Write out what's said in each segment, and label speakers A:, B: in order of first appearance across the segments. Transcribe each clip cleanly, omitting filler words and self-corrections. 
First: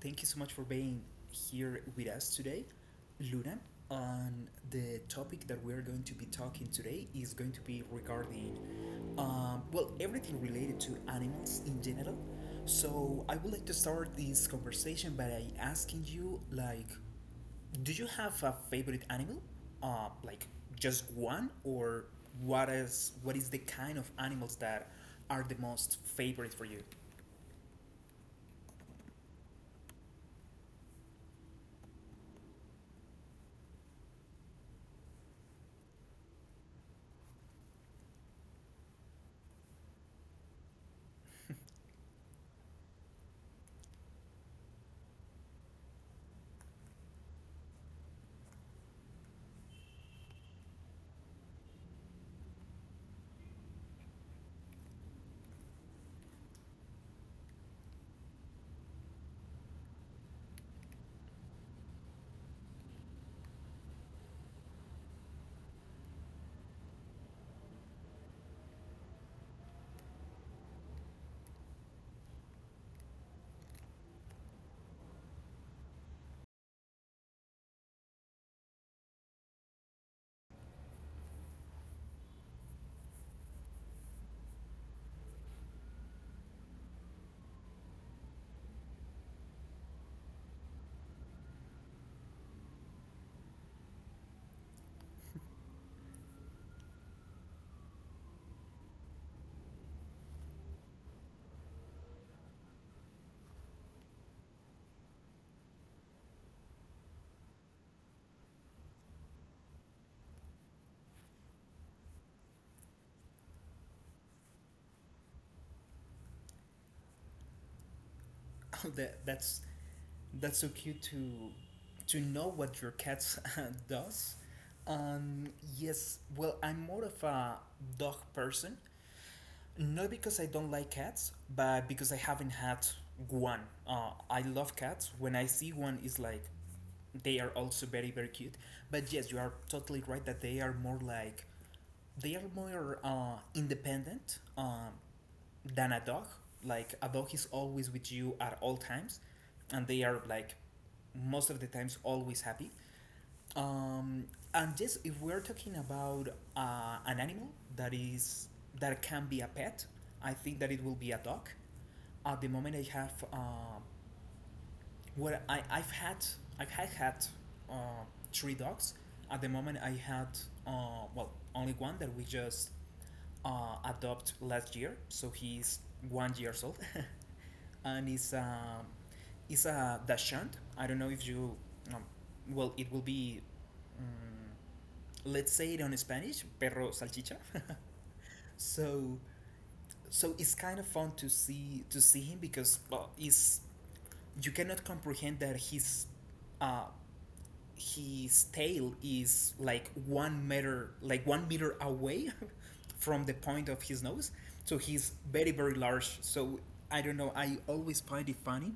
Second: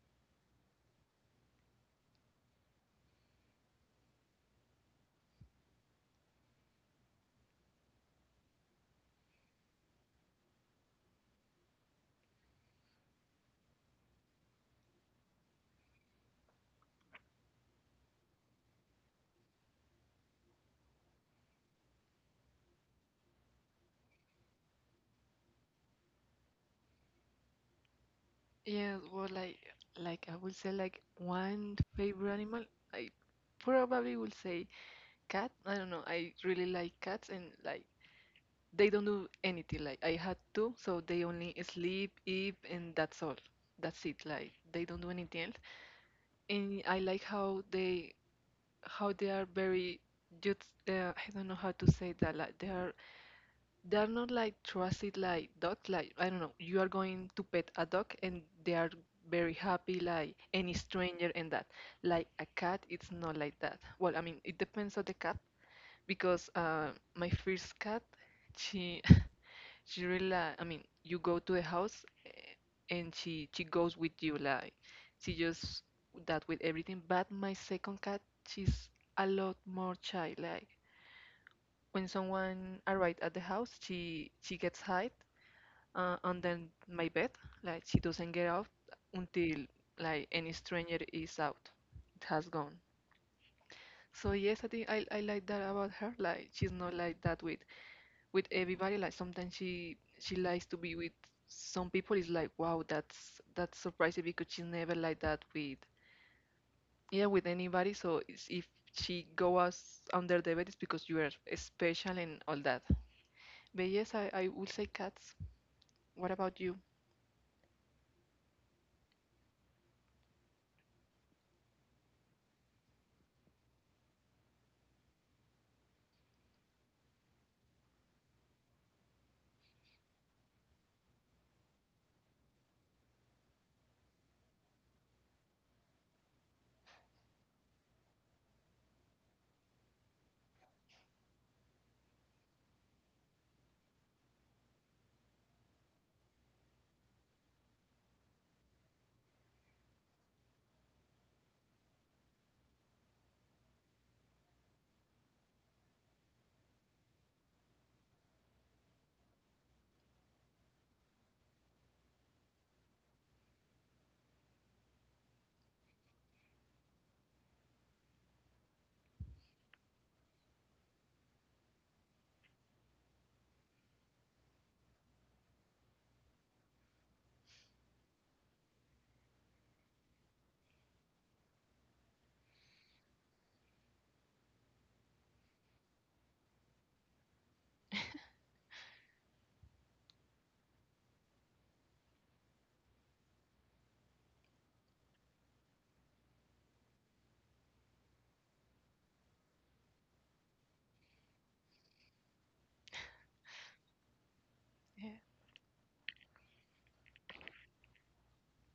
A: Thank you so much for being here with us today, Luna. And the topic that we are going to be talking today is going to be regarding, well, everything related to animals in general. So, I would like to start this conversation by asking you, like, do you have a favorite animal? Like just one, or what is the kind of animals that are the most favorite for you?
B: Yeah, well, like I would say, like one favorite animal, I probably will say cat. I don't know. I really like cats, and like they don't do anything. Like I had two, so they only sleep, eat, and that's all. That's it. Like they don't do anything else. And I like how they are very just. I don't know how to say that. Like they are not like trusted like dogs. Like I don't know, you are going to pet a dog and they are very happy, like, any stranger and that. Like a cat, it's not like that. Well, I mean, it depends on the cat because my first cat, she she really like, I mean, you go to the house, and she goes with you, like, she just that with everything. But my second cat, she's a lot more shy. Like when someone arrives at the house, she gets hide and then my bed. Like she doesn't get out until, like, any stranger is out. It has gone. So yes, I think I like that about her. Like she's not like that with everybody. Like sometimes she likes to be with some people. It's like, wow, that's surprising because she's never like that with, yeah, with anybody. So it's, if she goes under the bed, it's because you are special and all that. But yes, I would say cats. What about you?
A: that that's that's so cute to know what your cat does. Um, yes, well, I'm more of a dog person, not because I don't like cats, but because I haven't had one. I love cats. When I see one, it's like they are also very cute. But yes, you are totally right that they are more like they are more independent than a dog. Like a dog is always with you at all times, and they are like most of the times always happy. Um, and just if we're talking about an animal that is that can be a pet, I think that it will be a dog. At the moment, I have well, I I've had had uh, three dogs. At the moment, I had well only one that we just adopted last year, so he's 1 years old, and he's is a dashant. I don't know if you. Um, well, it will be. Um, let's say it on Spanish, perro salchicha. so, so it's kind of fun to see him because well, is you cannot comprehend that he's uh, his tail is like 1 meter away from the point of his nose. So he's
B: Yeah.
A: very large. So I don't know, I always find it funny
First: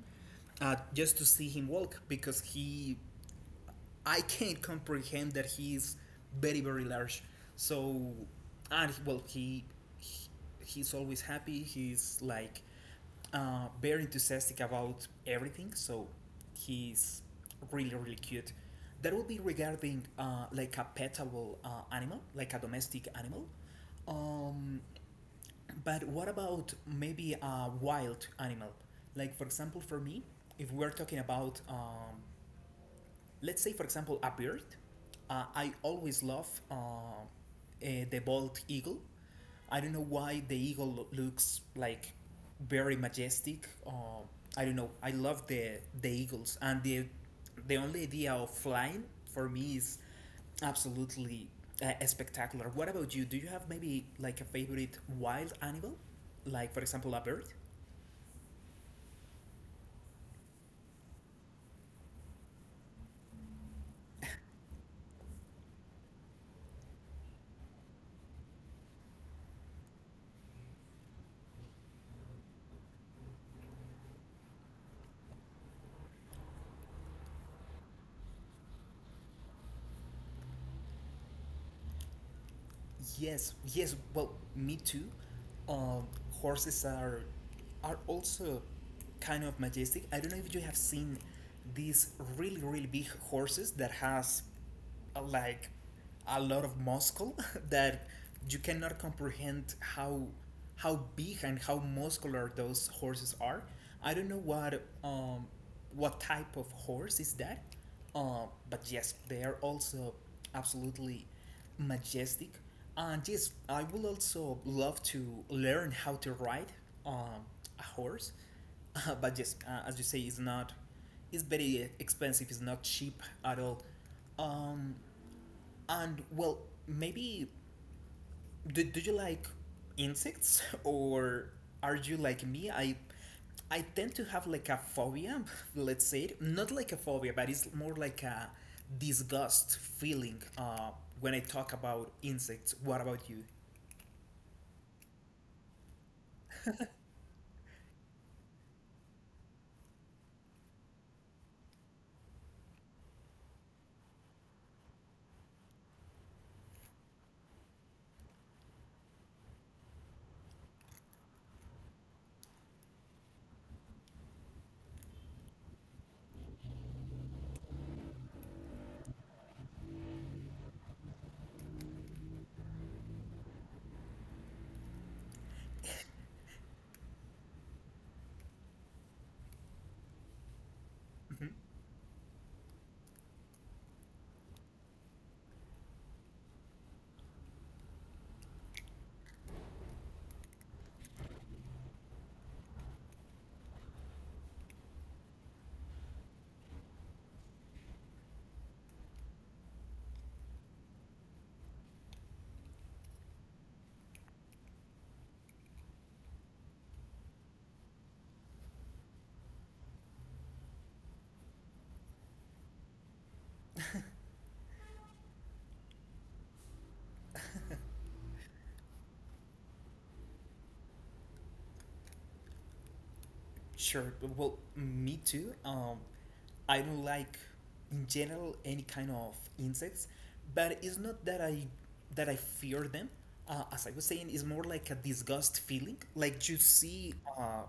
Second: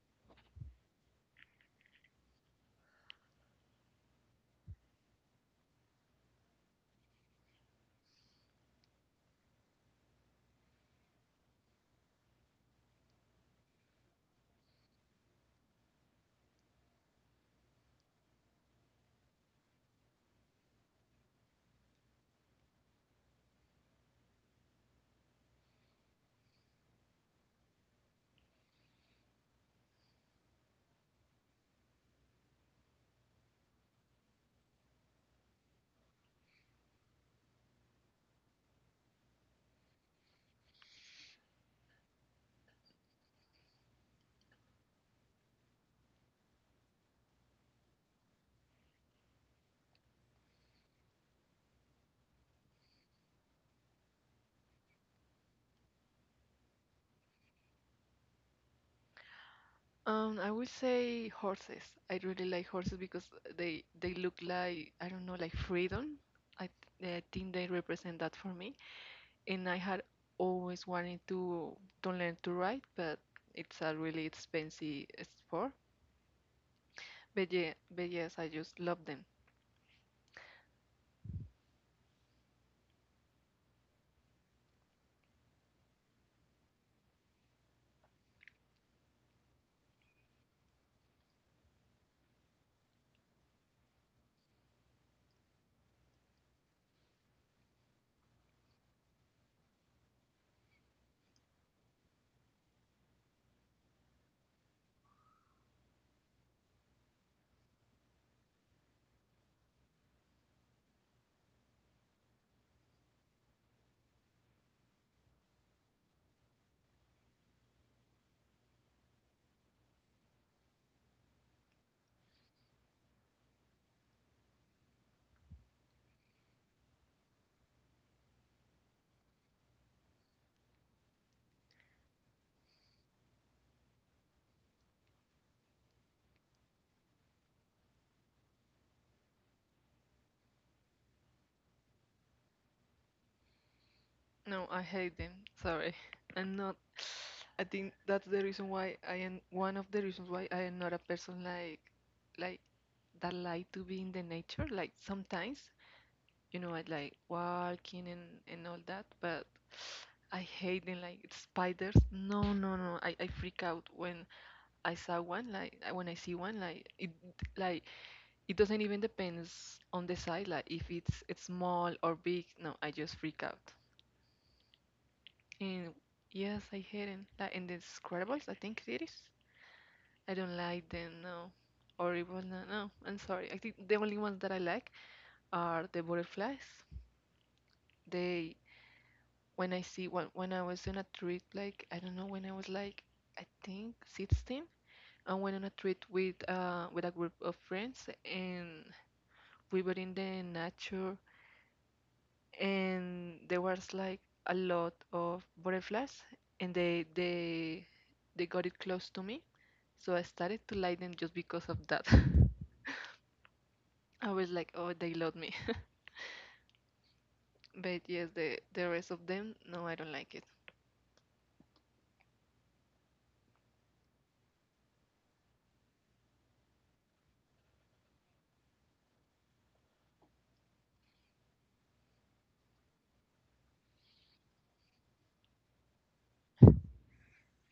A: just to see him walk because he I can't comprehend that he is very large. So, and well, he he's always happy. He's like very enthusiastic about everything. So he's really cute. That would be regarding like a petable animal, like a domestic animal. Um, but what about maybe a wild animal? Like for example, for me, if we're talking about let's say for example a bird. I always love the bald eagle. I don't know why the eagle looks like very majestic. I don't know, I love the eagles and the only idea of flying for me is absolutely spectacular. What about you? Do you have maybe like a favorite wild animal, like for example a bird?
B: I would say horses. I really like horses because they look like, I don't know, like freedom. I, I think they represent that for me. And I had always wanted to learn to ride, but it's a really expensive sport. But yes, I just love them.
A: Yes, yes. Well, me too. Uh, horses are also kind of majestic. I don't know if you have seen these really big horses that has like a lot of muscle that you cannot comprehend how big and how muscular those horses are. I don't know what type of horse is that, but yes, they are also absolutely majestic. And yes, I would also love to learn how to ride um, a horse. But yes, as you say, it's very expensive. It's not cheap at all. Um, and well, maybe do you like insects or are you like me? I tend to have like a phobia, let's say it. Not like a phobia, but it's more like a disgust feeling when I talk about insects. What about you?
B: No, I hate them. Sorry, I'm not. I think that's the reason why I am one of the reasons why I am not a person like that like to be in the nature. Like sometimes. I like walking and all that, but I hate them like spiders. No, no, no. I freak out when I saw one, like when I see one, like like it doesn't even depends on the size, like if it's small or big. No, I just freak out. And yes, I hate them. Like in the Scrabbles, I think it is. I don't like them, no. Or even no, no, I'm sorry. I think the only ones that I like are the butterflies. They when I see when I was on a trip, like, I don't know, when I was like, I think, 16, I went on a trip with a group of friends, and we were in the nature and there was like a lot of butterflies, and they got it close to me, so I started to like them just because of that. I was like, oh, they love me. But yes, the rest of them, no, I don't like it.
A: Sure. Well, me too. I don't like in general any kind of insects, but it's not that I fear them. As I was saying, it's more like a disgust feeling.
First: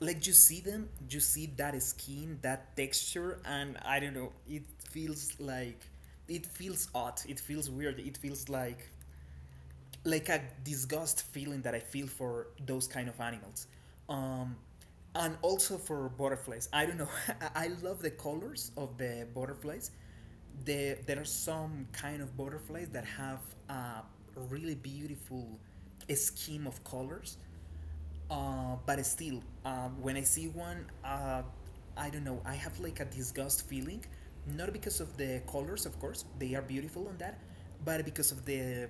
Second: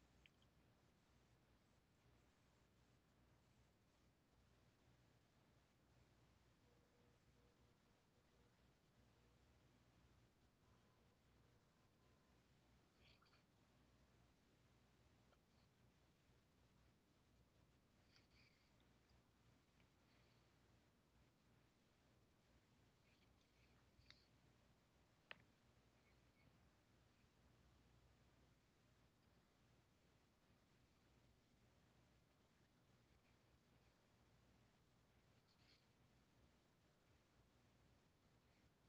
A: Like you see them, you see that skin, that texture, and I don't know. Feels like it feels odd. It feels weird. It feels like a disgust feeling that I feel for those kind of animals. Um, and also for butterflies. I don't know. I love the colors of the butterflies. There are some kind of butterflies that have a really beautiful scheme of colors. But still, when I see one, I don't know, I have like a disgust feeling, not because of the colors, of course, they are beautiful on that, but because of the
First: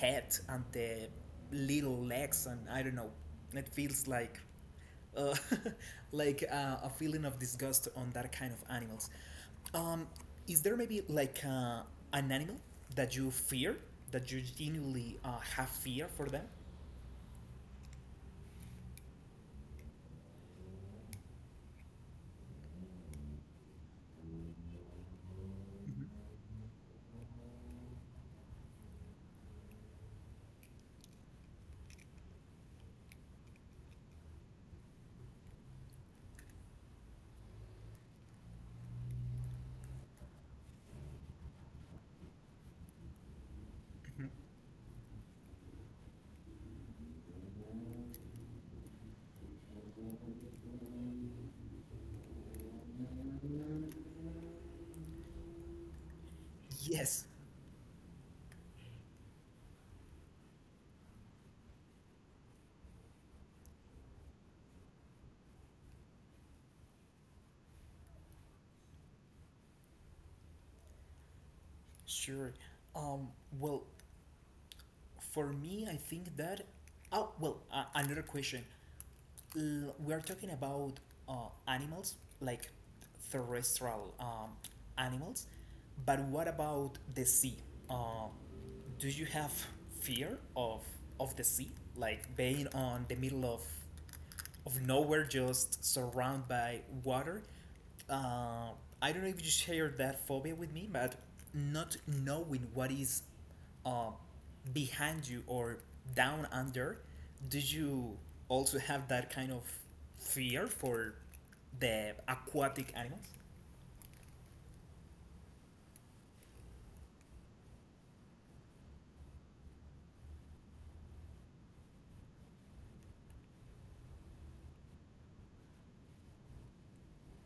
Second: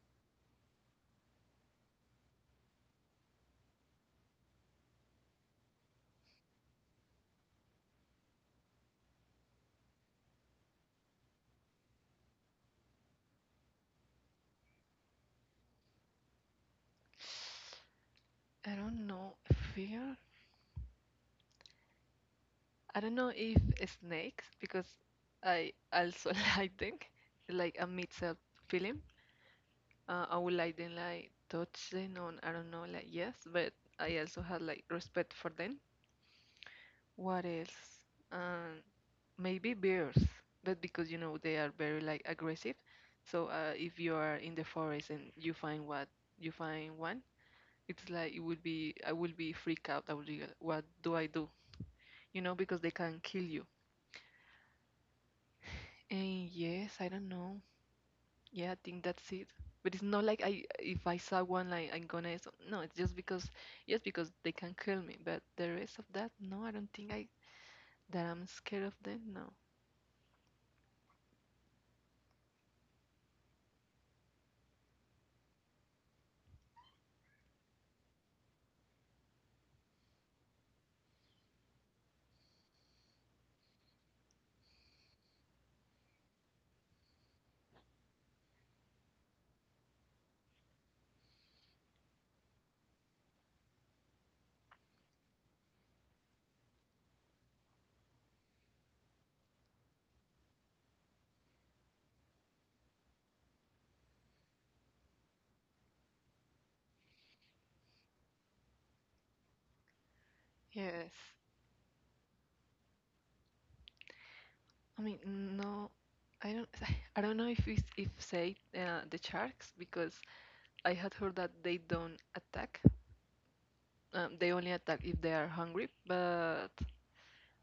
A: head and the little legs, and I don't know. It feels like, uh, like a feeling of disgust on that kind of animals. Um, is there maybe like an animal that you fear, that you genuinely have fear for them?
B: I don't know. Fear? I don't know if snakes, because I
A: Mhm.
B: also like them, like a mix-up feeling. I would like them, like, touch them on, I don't know, like yes, but I also had like respect for them. What else? Um, Maybe bears, but because you know they are very, like, aggressive. So if you are in the forest and you find one, it's like it would be I will be freak out. I would be like, what do I do? You know, because they can kill you. And yes, I
A: Yes.
B: don't know. Yeah, I think that's it. But it's not like I if I saw one, like I'm gonna no, it's just because yes because they can kill me, but the rest of that no, I don't think I that I'm scared of them. No.
A: Sure. Um, well, for me, I think that. Oh, well, another question. We are talking about animals, like terrestrial animals, but what about the sea? Uh, do you have fear of the sea, like being on the middle of nowhere, just surrounded by water. Uh, I don't know if you share that phobia with me, but not knowing what is uh, behind you or down under, did you also have that kind of fear
B: Yes.
A: for the aquatic animals?
B: I mean no, I don't I don't know if it's, if say the sharks because I had heard that they don't attack. They only attack if they are hungry, but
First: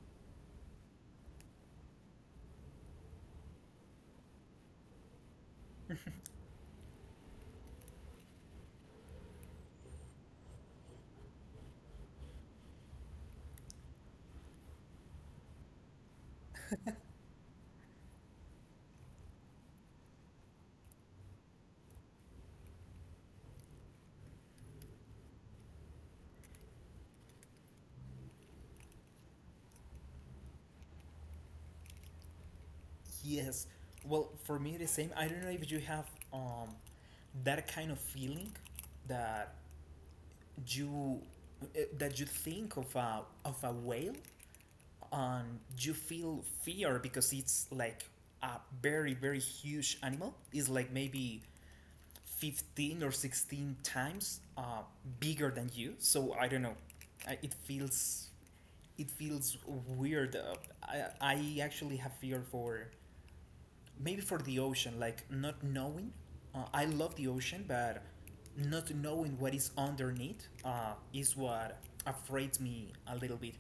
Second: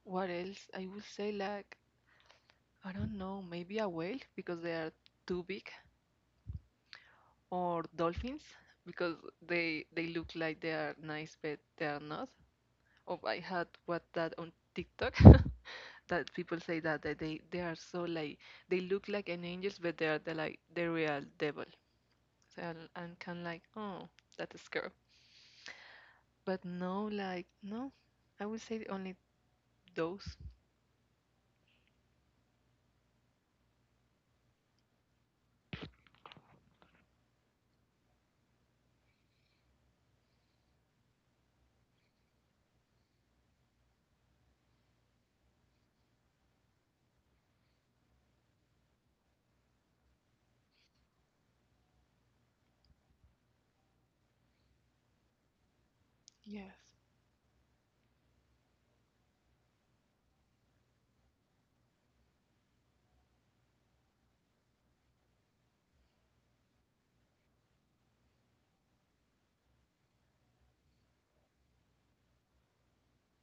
B: what else? I would say, like, I don't know, maybe a whale because they are too big, or dolphins because they look like they are nice but they are not. Or I had what that on TikTok that people say that they are so, like, they look like an angels but they are the real devil. So I'm kind of like, oh, that's scary. But no, like, no, I would say only those.
A: Yes. Well, for me, the same. I don't know if you have um, that kind of feeling that you that you think of a whale. You feel fear because it's like a very huge animal. It's like maybe 15 or 16 times bigger than you. So I don't know.
B: Yes.
A: I, it feels it feels weird. I actually have fear for maybe for the ocean, like not knowing. I love the ocean, but not knowing what is underneath is what afraid me a little bit.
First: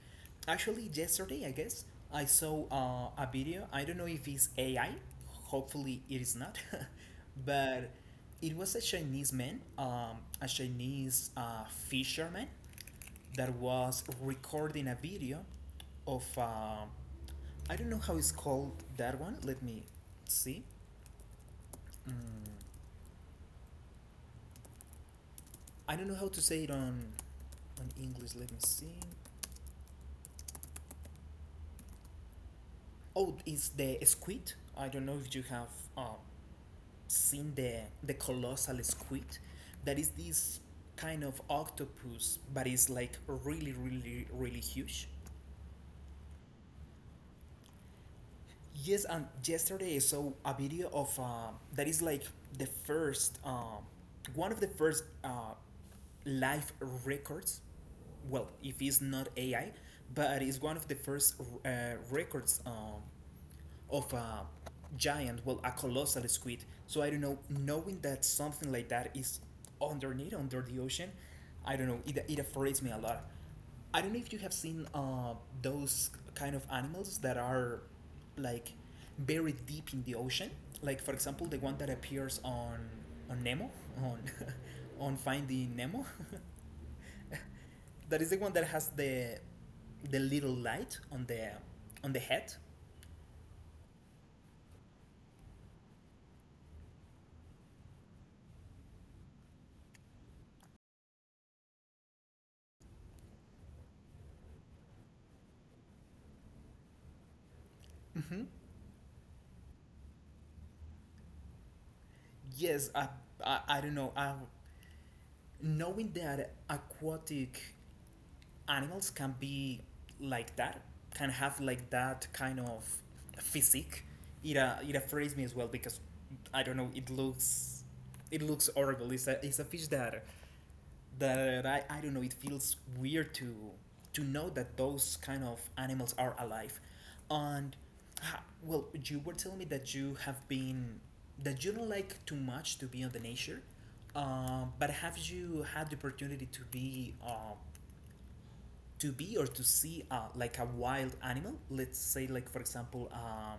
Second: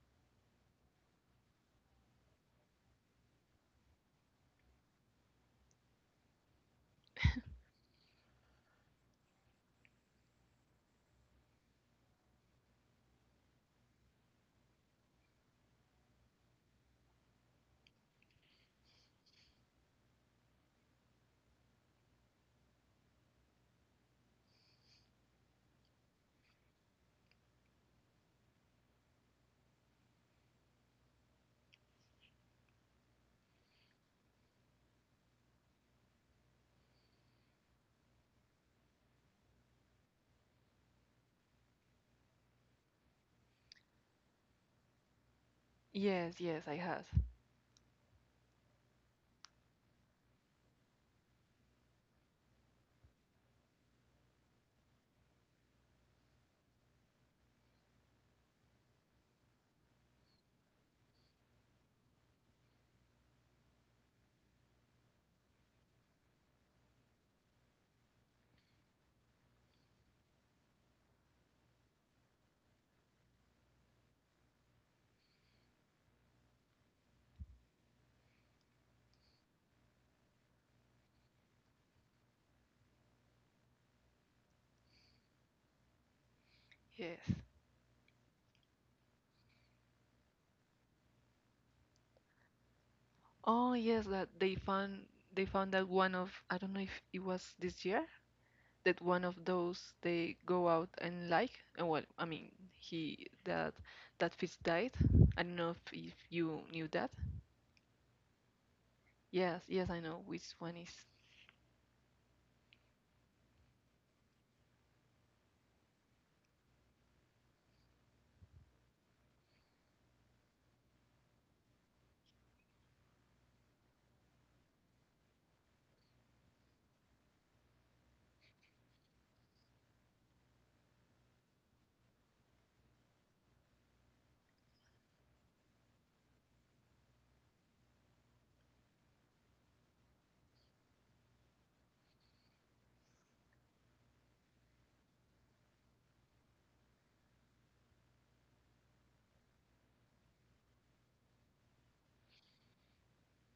A: Actually, yesterday, I guess, I saw a video. I don't know if it's AI. Hopefully, it is not. but it was a Chinese man, a Chinese fisherman that was recording a video of, I don't know how it's called that one. Let me see. mm, I don't know how to say it on English. Let me see. Oh, it's the squid. I don't know if you have um, seen the colossal squid. That is this kind of octopus, but it's like really, really, really huge.
B: Yes, yes, I have.
A: Yes, and yesterday I saw a video of that is like the first, one of the first live records. Well, if it's not AI, but it's one of the first records of a giant, well, a colossal squid. So I don't know, knowing that something like that is underneath, under the ocean, I don't know, it afrays me a lot. I don't know if you have seen those kind of animals that are like buried deep in the ocean. Like for example, the one that appears on Nemo on on Finding Nemo.
B: Yes.
A: That is the one that has the little light on the head.
B: Oh, yes, that they found that one of I don't know if it was this year that one of those they go out and like well, I mean, he that that fish died. I don't know if you knew that.
A: Hmm.
B: Yes, yes, I know which one is.
A: Yes, I don't know. Knowing that aquatic animals can be like that, can have like that kind of physique. It afrays me as well because I don't know. It looks horrible. It's a fish that I don't know. It feels weird to know that those kind of animals are alive, and well, you were telling me that you don't like too much to be on the nature. But have you had the opportunity to be or to see like a wild animal, let's say like for example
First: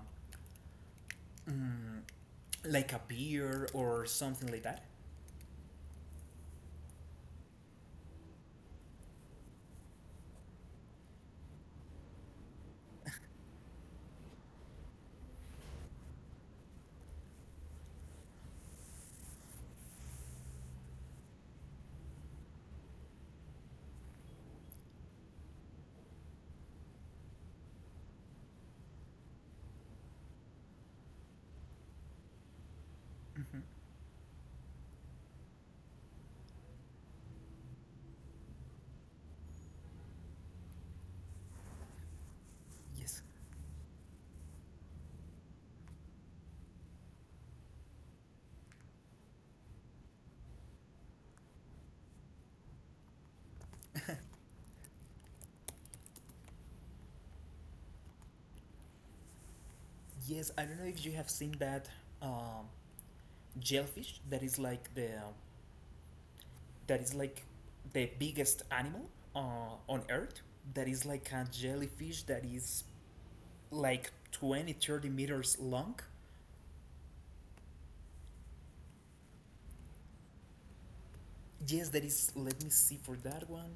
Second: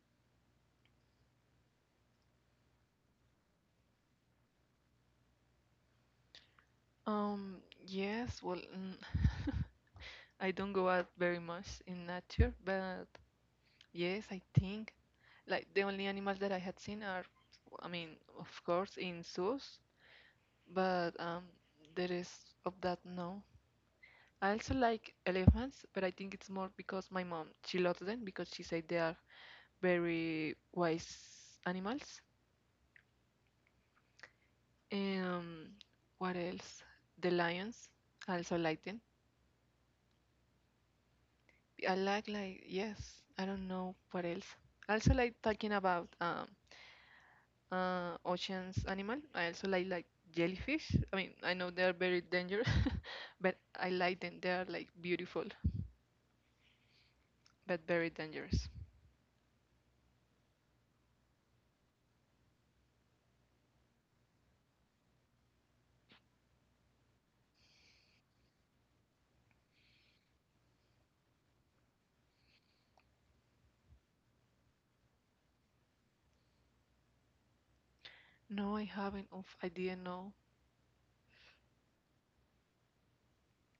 A: mm, like a bear or something like that.
B: um yes, well, I don't go out very much in nature, but yes, I think, like, the only animals that I had seen are, I mean, of course, in zoos, but there is of that, no. I also like elephants, but I think it's more because my mom, she loves them because she said they are very wise animals.
A: Hmm.
B: Um, what else? The lions. I also like them. I like, yes.
A: Yes,
B: I don't know what else. I also like talking about oceans animal. I also like jellyfish. I mean, I know they are very dangerous, but I like them. They are, like, beautiful but very dangerous.
A: yes, I don't know if you have seen that um, jellyfish that is like that is like the biggest animal uh, on earth, that is like a jellyfish that is like 20-30 meters long.
B: No, I haven't. Oof, I didn't know.
A: Yes, that is, let me see for that one.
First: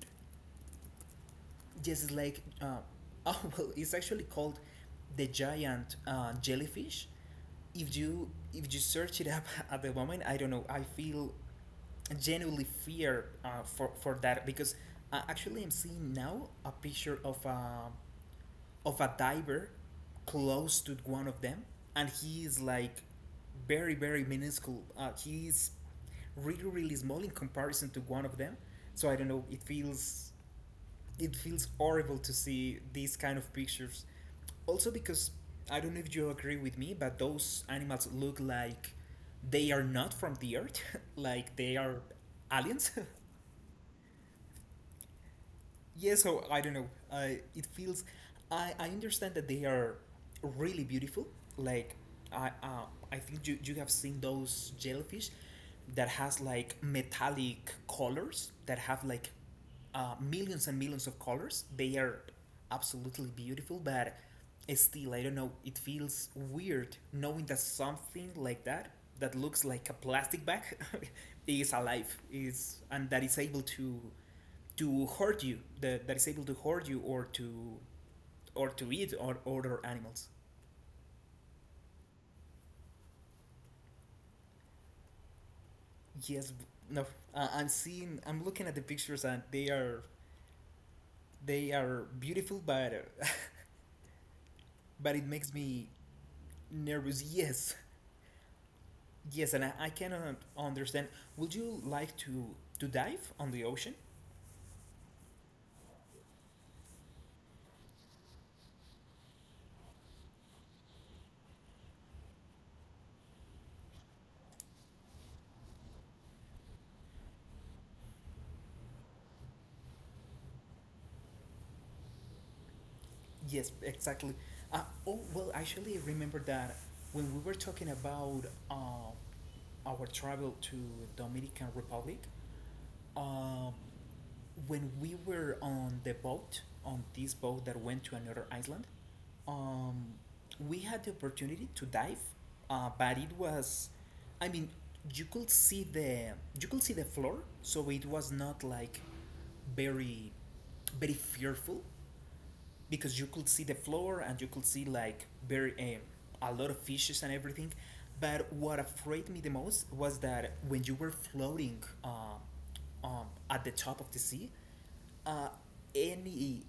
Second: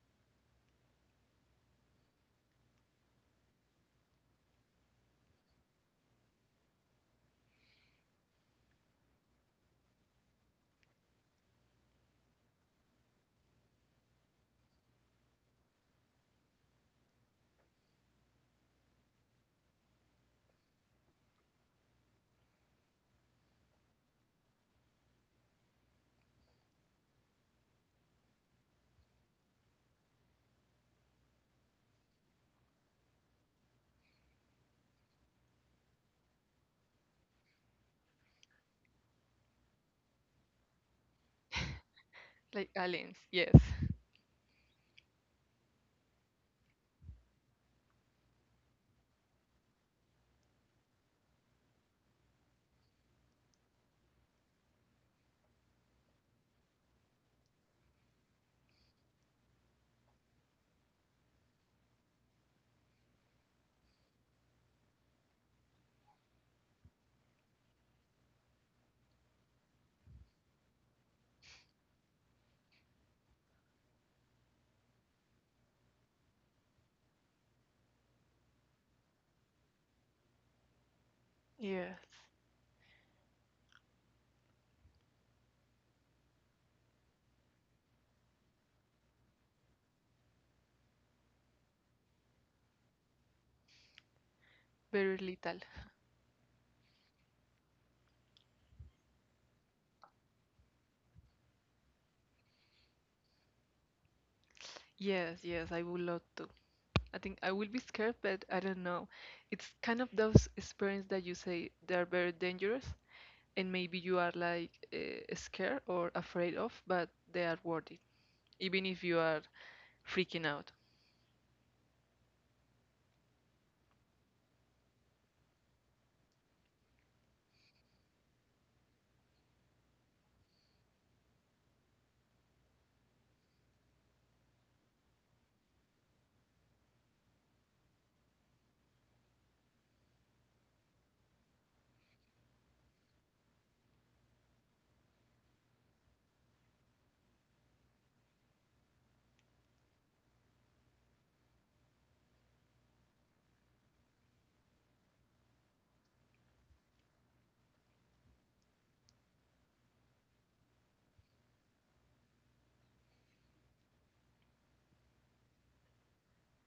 A: Yes, it's like oh, well, it's actually called the giant jellyfish. If you search it up. At the moment, I don't know, I feel genuinely fear for that because actually I'm seeing now a picture of a diver close to one of them, and he is like very minuscule. He is really small in comparison to one of them. So I don't know. It feels horrible to see these kind of pictures. Also because I don't know if you agree with me, but those animals look like they are not from the earth, like they are
B: Like
A: aliens.
B: aliens, yes.
A: Yeah, so I don't know. I it feels. I understand that they are really beautiful. Like I uh, I think you have seen those jellyfish that has like metallic colors that have like millions and millions of colors. They are absolutely beautiful, but still I don't know. It feels weird knowing that something like that looks like a plastic bag is alive is and that is able to hurt you that is able to hurt you or to eat or other animals.
B: Yes.
A: Yes. No. I'm looking at the pictures and they are beautiful, but but
B: Very
A: it makes
B: little.
A: me nervous. Yes. Yes, and I cannot understand. Would you like to dive on the ocean?
B: Yes, yes, I would love to. I think I will be scared, but I don't know. It's kind of those experiences that you say they are very dangerous, and maybe you are like scared or afraid of, but they are worth it, even if you are freaking out.
A: Yes, exactly. uh, oh, well, actually, I remember that when we were talking about uh, our travel to Dominican Republic. um, when we were on the boat, on this boat that went to another island, um, we had the opportunity to dive, but it was, I mean, you could see the you could see the floor, so it was not like very, very fearful because you could see the floor and you could see like very a lot of fishes and everything. But what afraid me the most was that when you were floating at the top of the sea, uh, any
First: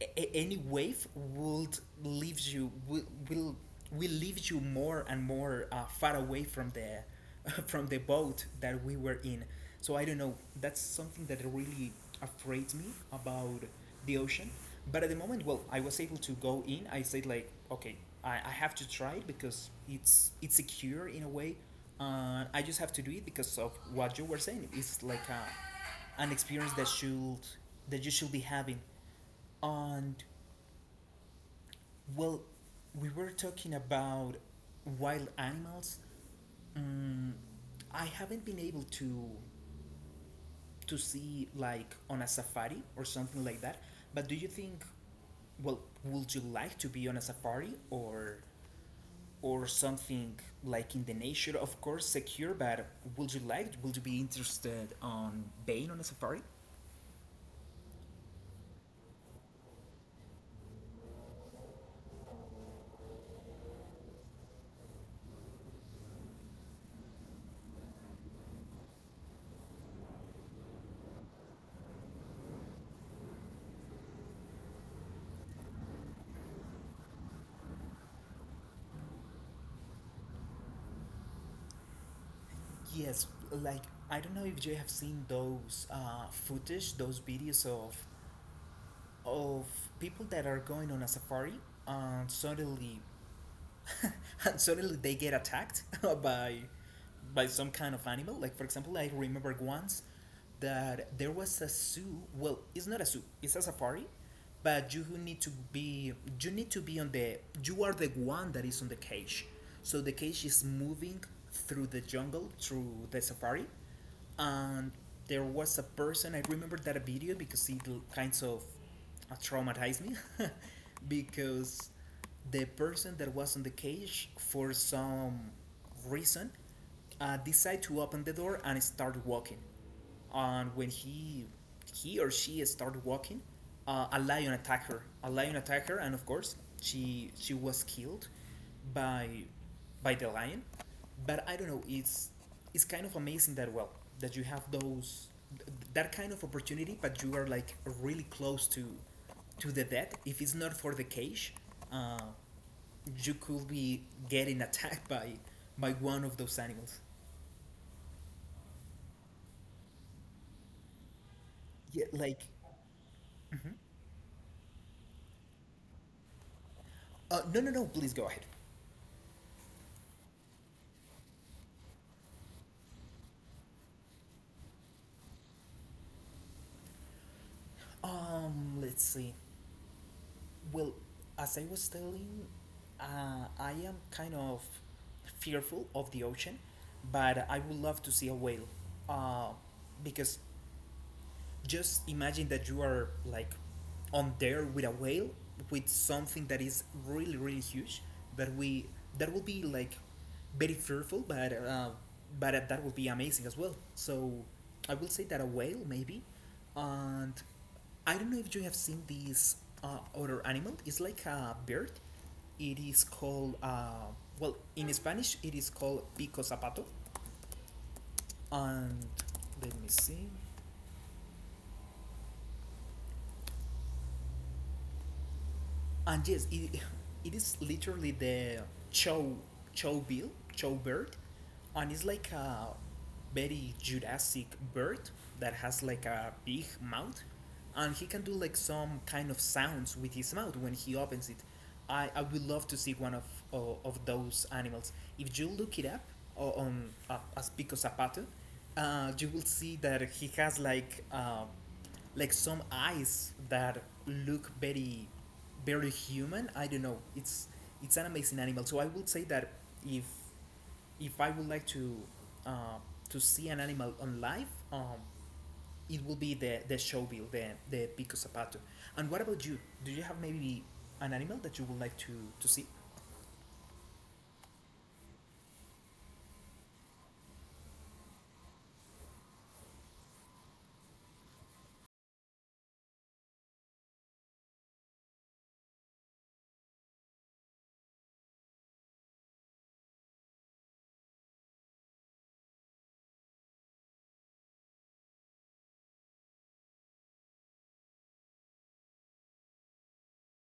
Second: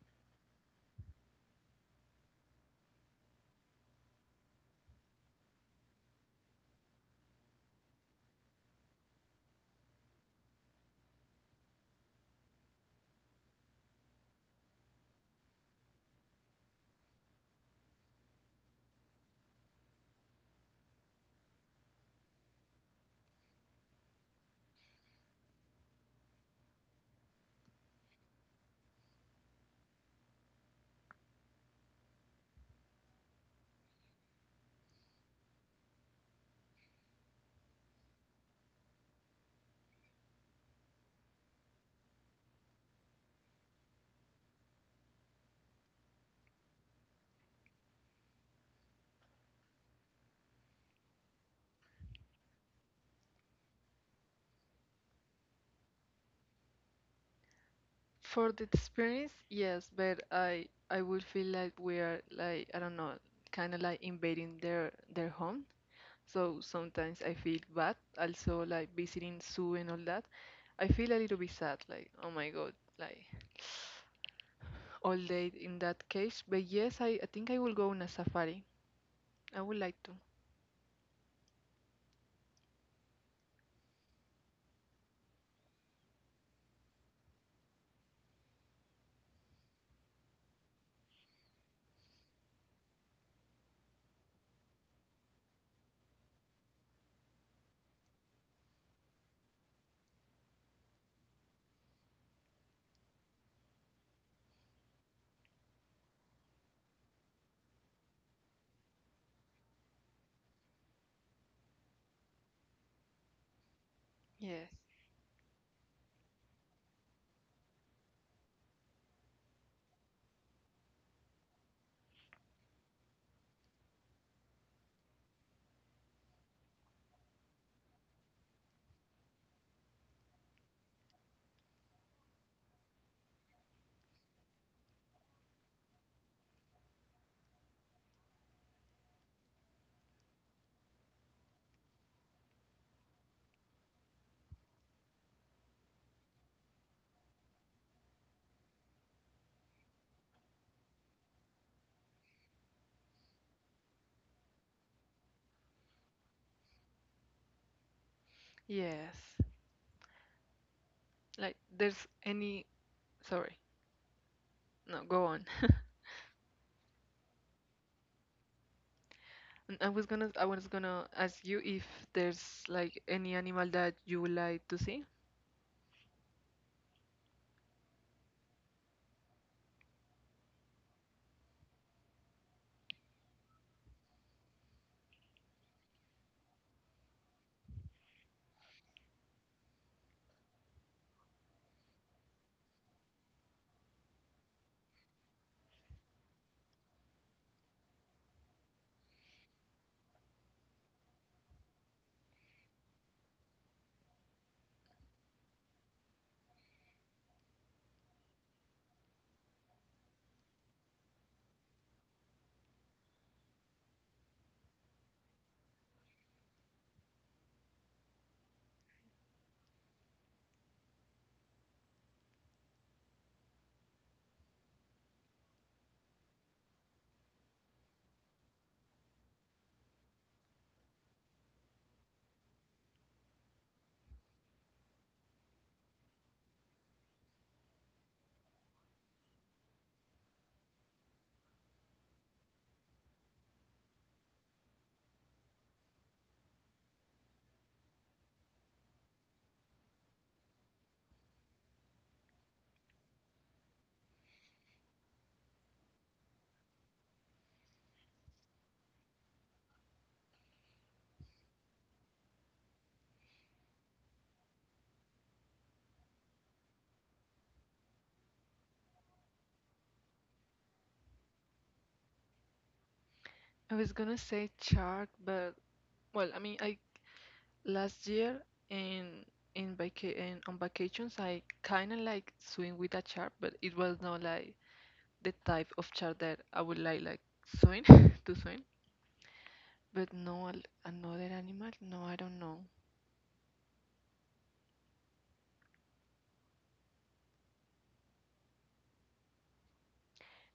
A: any wave would leave you will will leave you more and more far away from the from the boat that we were in. So I don't know. That's something that really afraid me about the ocean. But at the moment, well, I was able to go in. I said like, okay, I have to try it because it's secure in a way. I just have to do it because of what you were saying. It's like a, an experience that should that you should be having. And, well, we were talking about wild animals. Mm, I haven't been able to see like on a safari or something like that. But do you think, well, would you like to be on a safari or something like in the nature? Of course, secure. But would you like? Would you be interested on being on a safari?
B: For the experience, yes, but I would feel like we are like, I don't know, kind of like invading their home. So sometimes I feel bad, also like visiting zoo and all that. I feel a little bit sad, like, oh my god, like all day in that cage. But yes, I think I will go on a safari. I would like to.
A: Yes, like I don't know if you have seen those footage, those videos of people that are going on a safari, and suddenly and suddenly they get attacked by by some kind of animal. Like for example, I remember once that there was a zoo. Well, it's not a zoo; it's a safari. But you need to be you need to be on the you are the one that is on the cage. So the cage is moving through the jungle through the safari,
B: Yes.
A: and there was a person. I remember that video because it kind of traumatized me because the person that was on the cage for some reason decide to open the door and start walking, and when he or she started walking, a lion attacked her, a lion attacked her, and of course she was killed by by the lion. But I don't know, it's kind of amazing that well that you have those that kind of opportunity, but you are like really close to the death. If it's not for the cage, uh, you could be getting attacked by one of those animals.
B: Yes, like there's
A: Yeah, like
B: any. Sorry, no, go on.
A: no, no, no. Please go ahead.
B: And I was gonna ask you if there's, like, any animal that you would like to see.
A: Let's see. Well, as I was telling, I am kind of fearful of the ocean, but I would love to see a whale, uh, because just imagine that you are like on there with a whale, with something that is really really huge, that we that will be like very fearful, but that would be amazing as well. So I will say that a whale maybe. And I don't know if you have seen this other animal. It's like a bird. It is called well, in Spanish it is called pico zapato. And let me see. And yes, it is literally the chow chow bill chow bird, and it's like a very Jurassic bird that has like a big mouth, and he can do like some kind of sounds with his mouth when he opens it. I would love to see one of of those animals. If you look it up on as Pico Zapato, you will see that he has like. Like some eyes that look very very human. I don't know, it's an amazing animal. So I would say that if if I would like uh, to see an animal on live, um, it will be the showbill, the pico zapato. And what about you? Do you have maybe an animal that you would like to see?
B: I was gonna say shark, but well, I mean, I Last year in in on vacations, I kind of like swim with a shark, but it was not like the type of shark that I would like swim to swim. But no, another animal? No, I don't know.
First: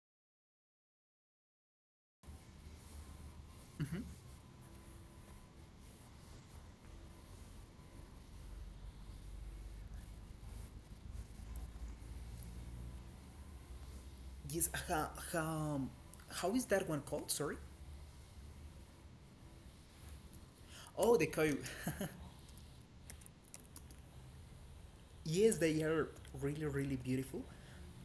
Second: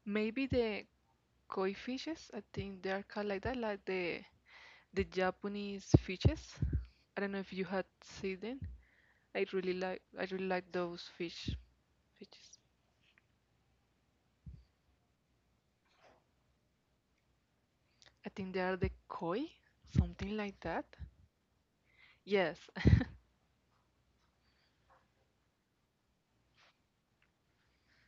B: Maybe the koi fishes. I think they are called like that, like the Japanese fishes. I don't know if you had seen them. I really like those fishes.
A: Yes, how is that one called, sorry?
B: I think they are the koi, something like that.
A: Oh, the coyote.
B: Yes,
A: Yes, they are really, really beautiful.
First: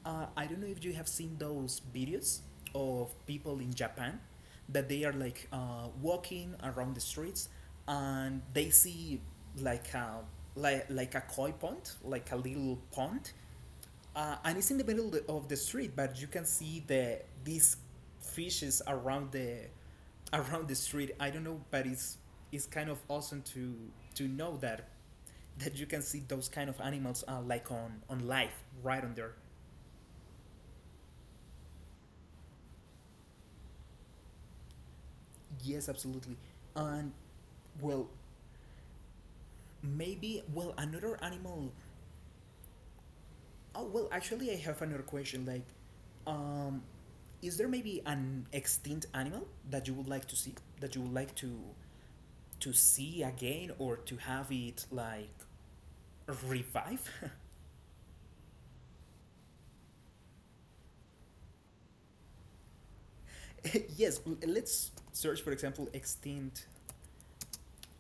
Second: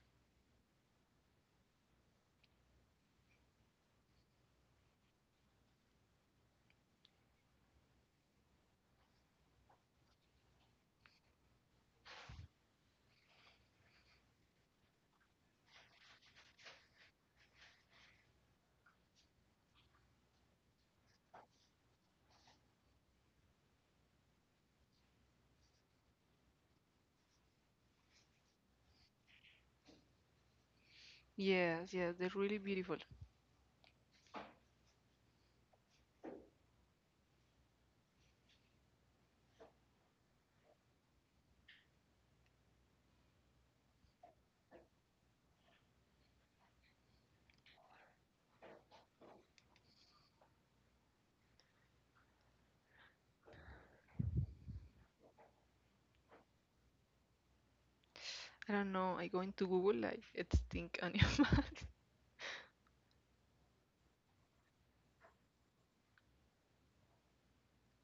A: I don't know if you have seen those videos of people in Japan that they are like walking around the streets and they see like a like a koi pond, like a little pond, and it's in the middle of the street, but you can see the these fishes around the around the street. I don't know, but it's kind of awesome to know that that you can see those kind of animals like on live right on there.
B: yes, yes, they're really beautiful.
A: Yes, absolutely. And, well, maybe well another animal. Oh well, actually, I have another question. Like, um, is there maybe an extinct animal that you would like to see, that you would like to see again or to have it like revive?
B: I don't know. I go into Google like it's stink animals.
A: Yes, let's search for example extinct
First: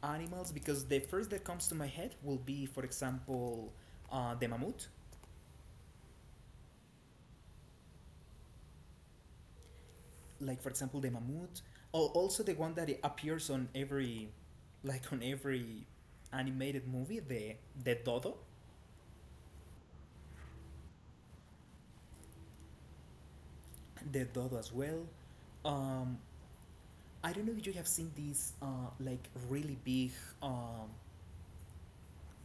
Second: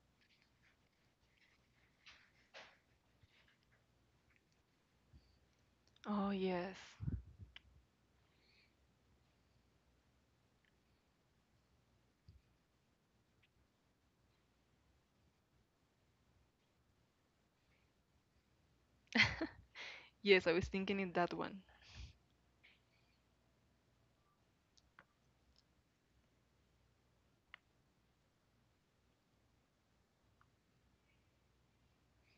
A: animals, because the first that comes to my head will be for example the mammoth.
B: Oh yes,
A: Like for example the mammoth, or also the one that appears on every like on every animated movie, the dodo.
B: yes. I was thinking in that one.
A: The dodo as well. Um i don't know if you have seen these like really big, um,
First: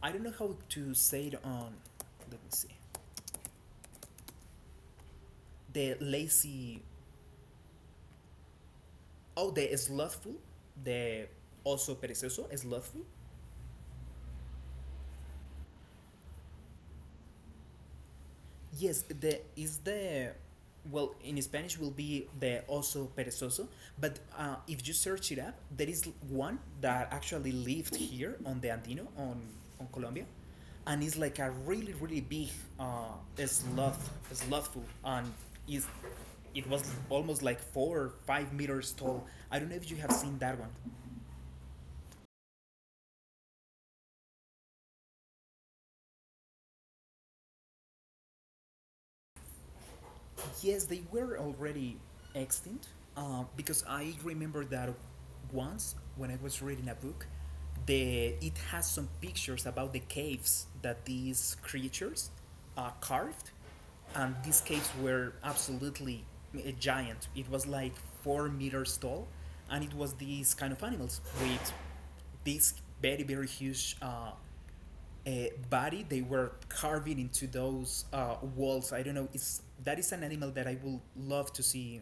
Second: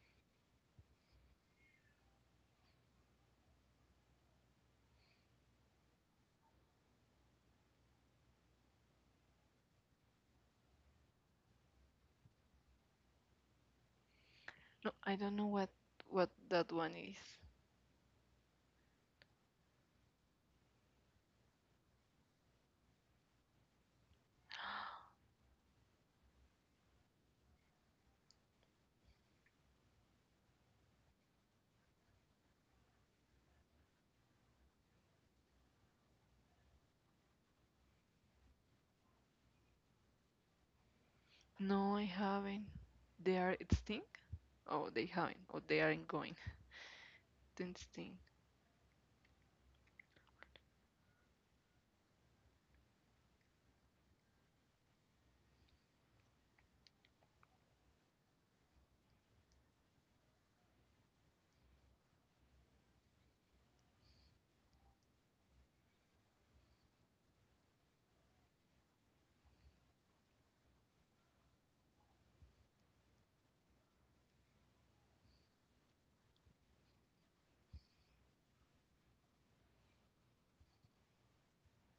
A: I don't know how to say it on. Let me see. The lazy. Oh, the slothful. The also perezoso, slothful.
B: No, I don't know what that one is.
A: Yes, the is the well, in Spanish will be the oso perezoso, but if you search it up, there is one that actually lived here on the Andino on Colombia, and is like a really really big uh, sloth slothful, and is it was almost like 4 or 5 meters tall. I don't know if you have seen that one.
B: No, I haven't. They are extinct? Oh, they haven't. Or they aren't going to extinct.
A: Yes, they were already extinct, because I remember that once when I was reading a book, the it has some pictures about the caves that these creatures carved, and these caves were absolutely giant. It was like 4 meters tall, and it was these kind of animals with these very very huge uh, body they were carving into those walls. I don't know, it's that is an animal that I would love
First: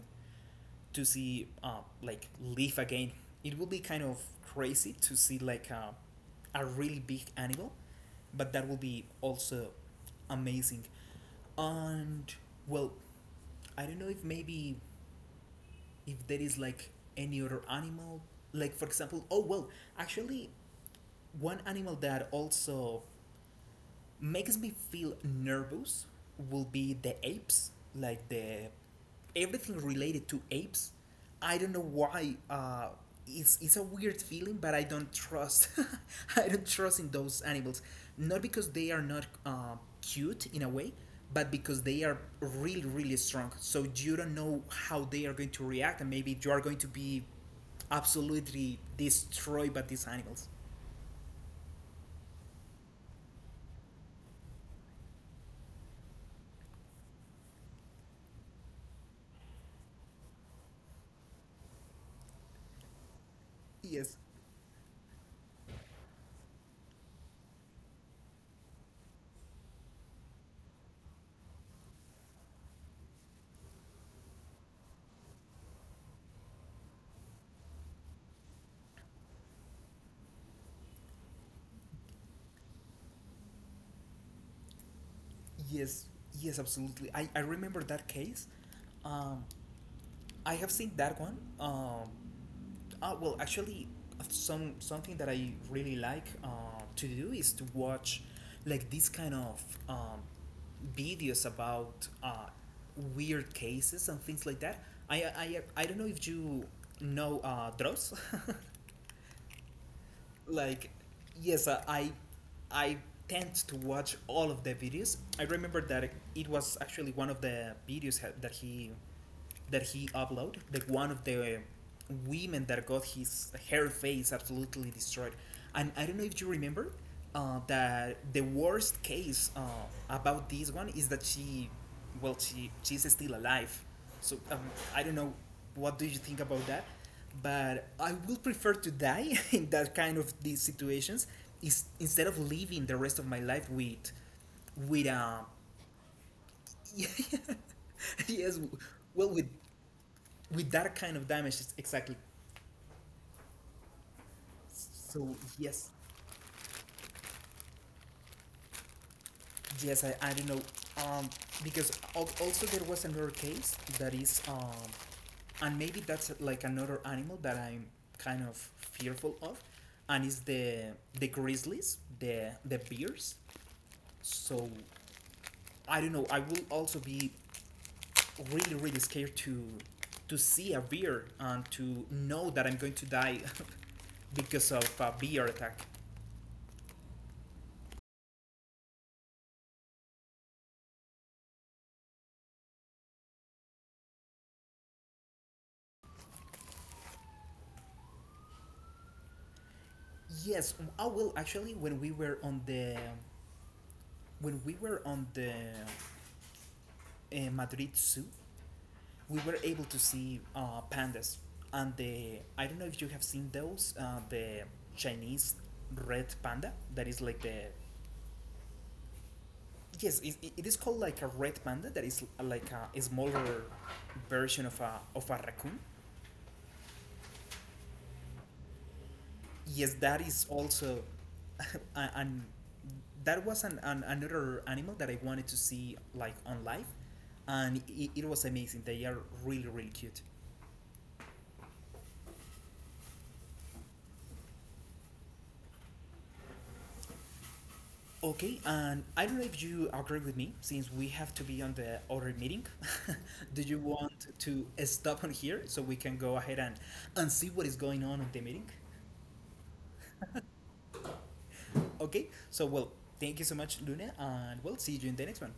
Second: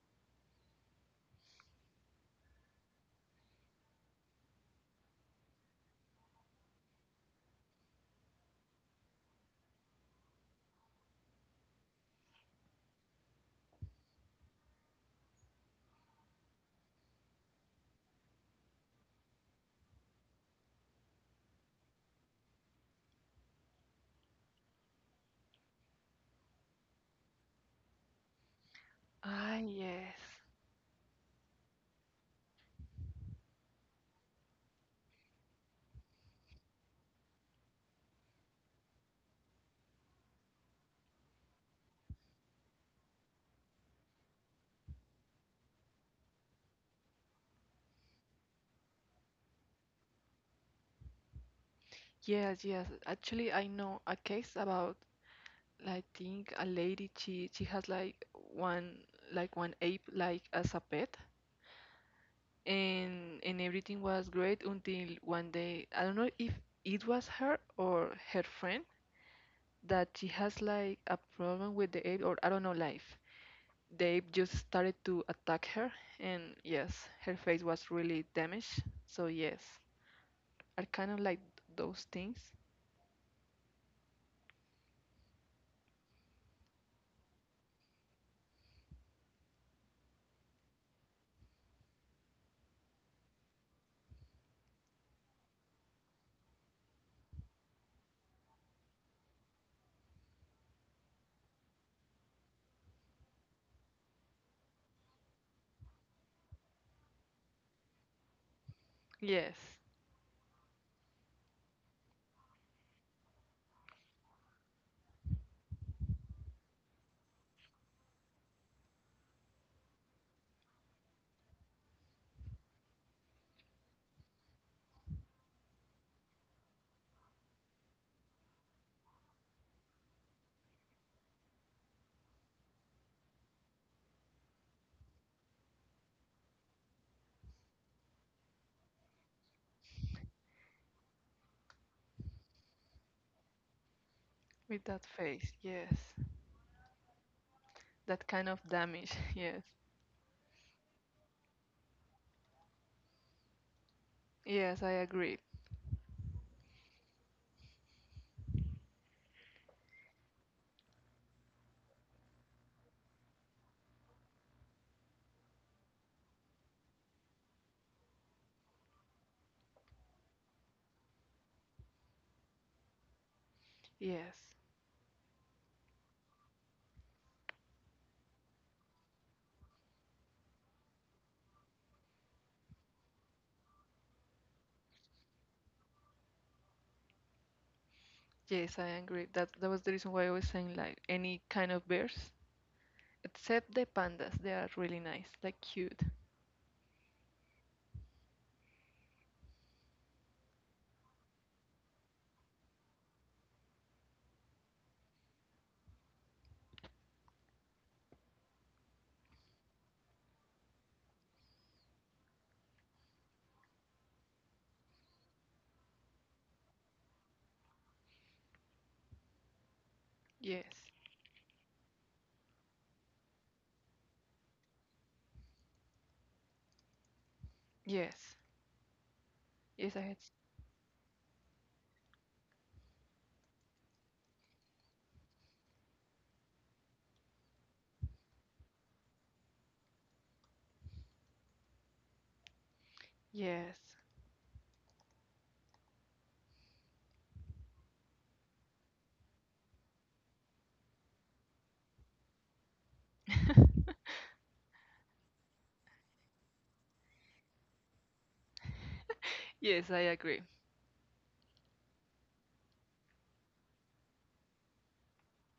A: to see like live again. It would be kind of crazy to see like a really big animal, but that would be also amazing. And, well, I don't know if maybe if there is like any other animal, like for example oh well actually one animal that also makes me feel nervous will be the apes, like the
B: Ah,
A: everything
B: yes,
A: related to apes. I don't know why. It's a weird feeling, but I don't trust. I don't trust in those animals, not because they are not cute in a way, but because they are really really strong. So you don't know how they are going to react, and maybe you are going to be absolutely destroyed by these animals.
B: yes, yes. Actually, I know a case about. I think a lady. She has like one, like one ape like as a pet, and everything
A: Yes.
B: was great until one day I don't know if it was her or her friend that she has like a problem with the ape or I don't know life. The ape just started to attack her, and yes, her face was really damaged. So yes, I kind of like those things.
A: Yes, yes, absolutely. I remember that case. Um, I have seen that one. Well, actually, something that I really like to do is to watch like these kind of um, videos about weird cases and things like that. I don't know if you know Dross.
B: Yes,
A: Like, yes, I tend to watch all of the videos. I remember that it was actually one of the videos that he uploaded, the one of the women that got his her face absolutely destroyed. And I don't know if you remember that the worst case about this one is that she well, she's still alive. So, I don't know what do you think about that, but I would prefer to die in that kind of these situations, is instead of living the rest of my life
B: with that
A: with
B: face. Yes. That kind
A: yes
B: of damage.
A: well
B: Yes.
A: with that kind of damage exactly.
B: Yes, I
A: So,
B: agree.
A: yes. Yes, I don't know. Um, because also there was another case that is, and maybe that's like another animal that I'm kind of fearful of, and is the grizzlies, the bears.
B: Yes.
A: So I don't know. I will also be really really scared to see a bear and to know that I'm going to die because of a bear attack.
B: Yes, I agree. That was the reason why I was saying like any kind of bears. Except the pandas, they are really nice, like cute.
A: Yes, I will actually, when we were on the when we were on the in Madrid Zoo, we were able to see pandas. And the I don't know if you have seen those the Chinese red panda that is like the yes it is
B: Yes,
A: called like a red panda that is like a smaller version of a raccoon.
B: yes, yes,
A: Yes,
B: I had,
A: that is also and that was an another animal that I wanted to see like on live, and it was amazing. They are really really cute.
B: yes,
A: Okay, and I don't know if you agree with me, since we have to be on the other meeting. Do you want to stop on here so we can go ahead and see what is going on in the meeting?
B: yes, I agree.
A: Okay, so well, thank you so much, Luna, and we'll see you in the next one.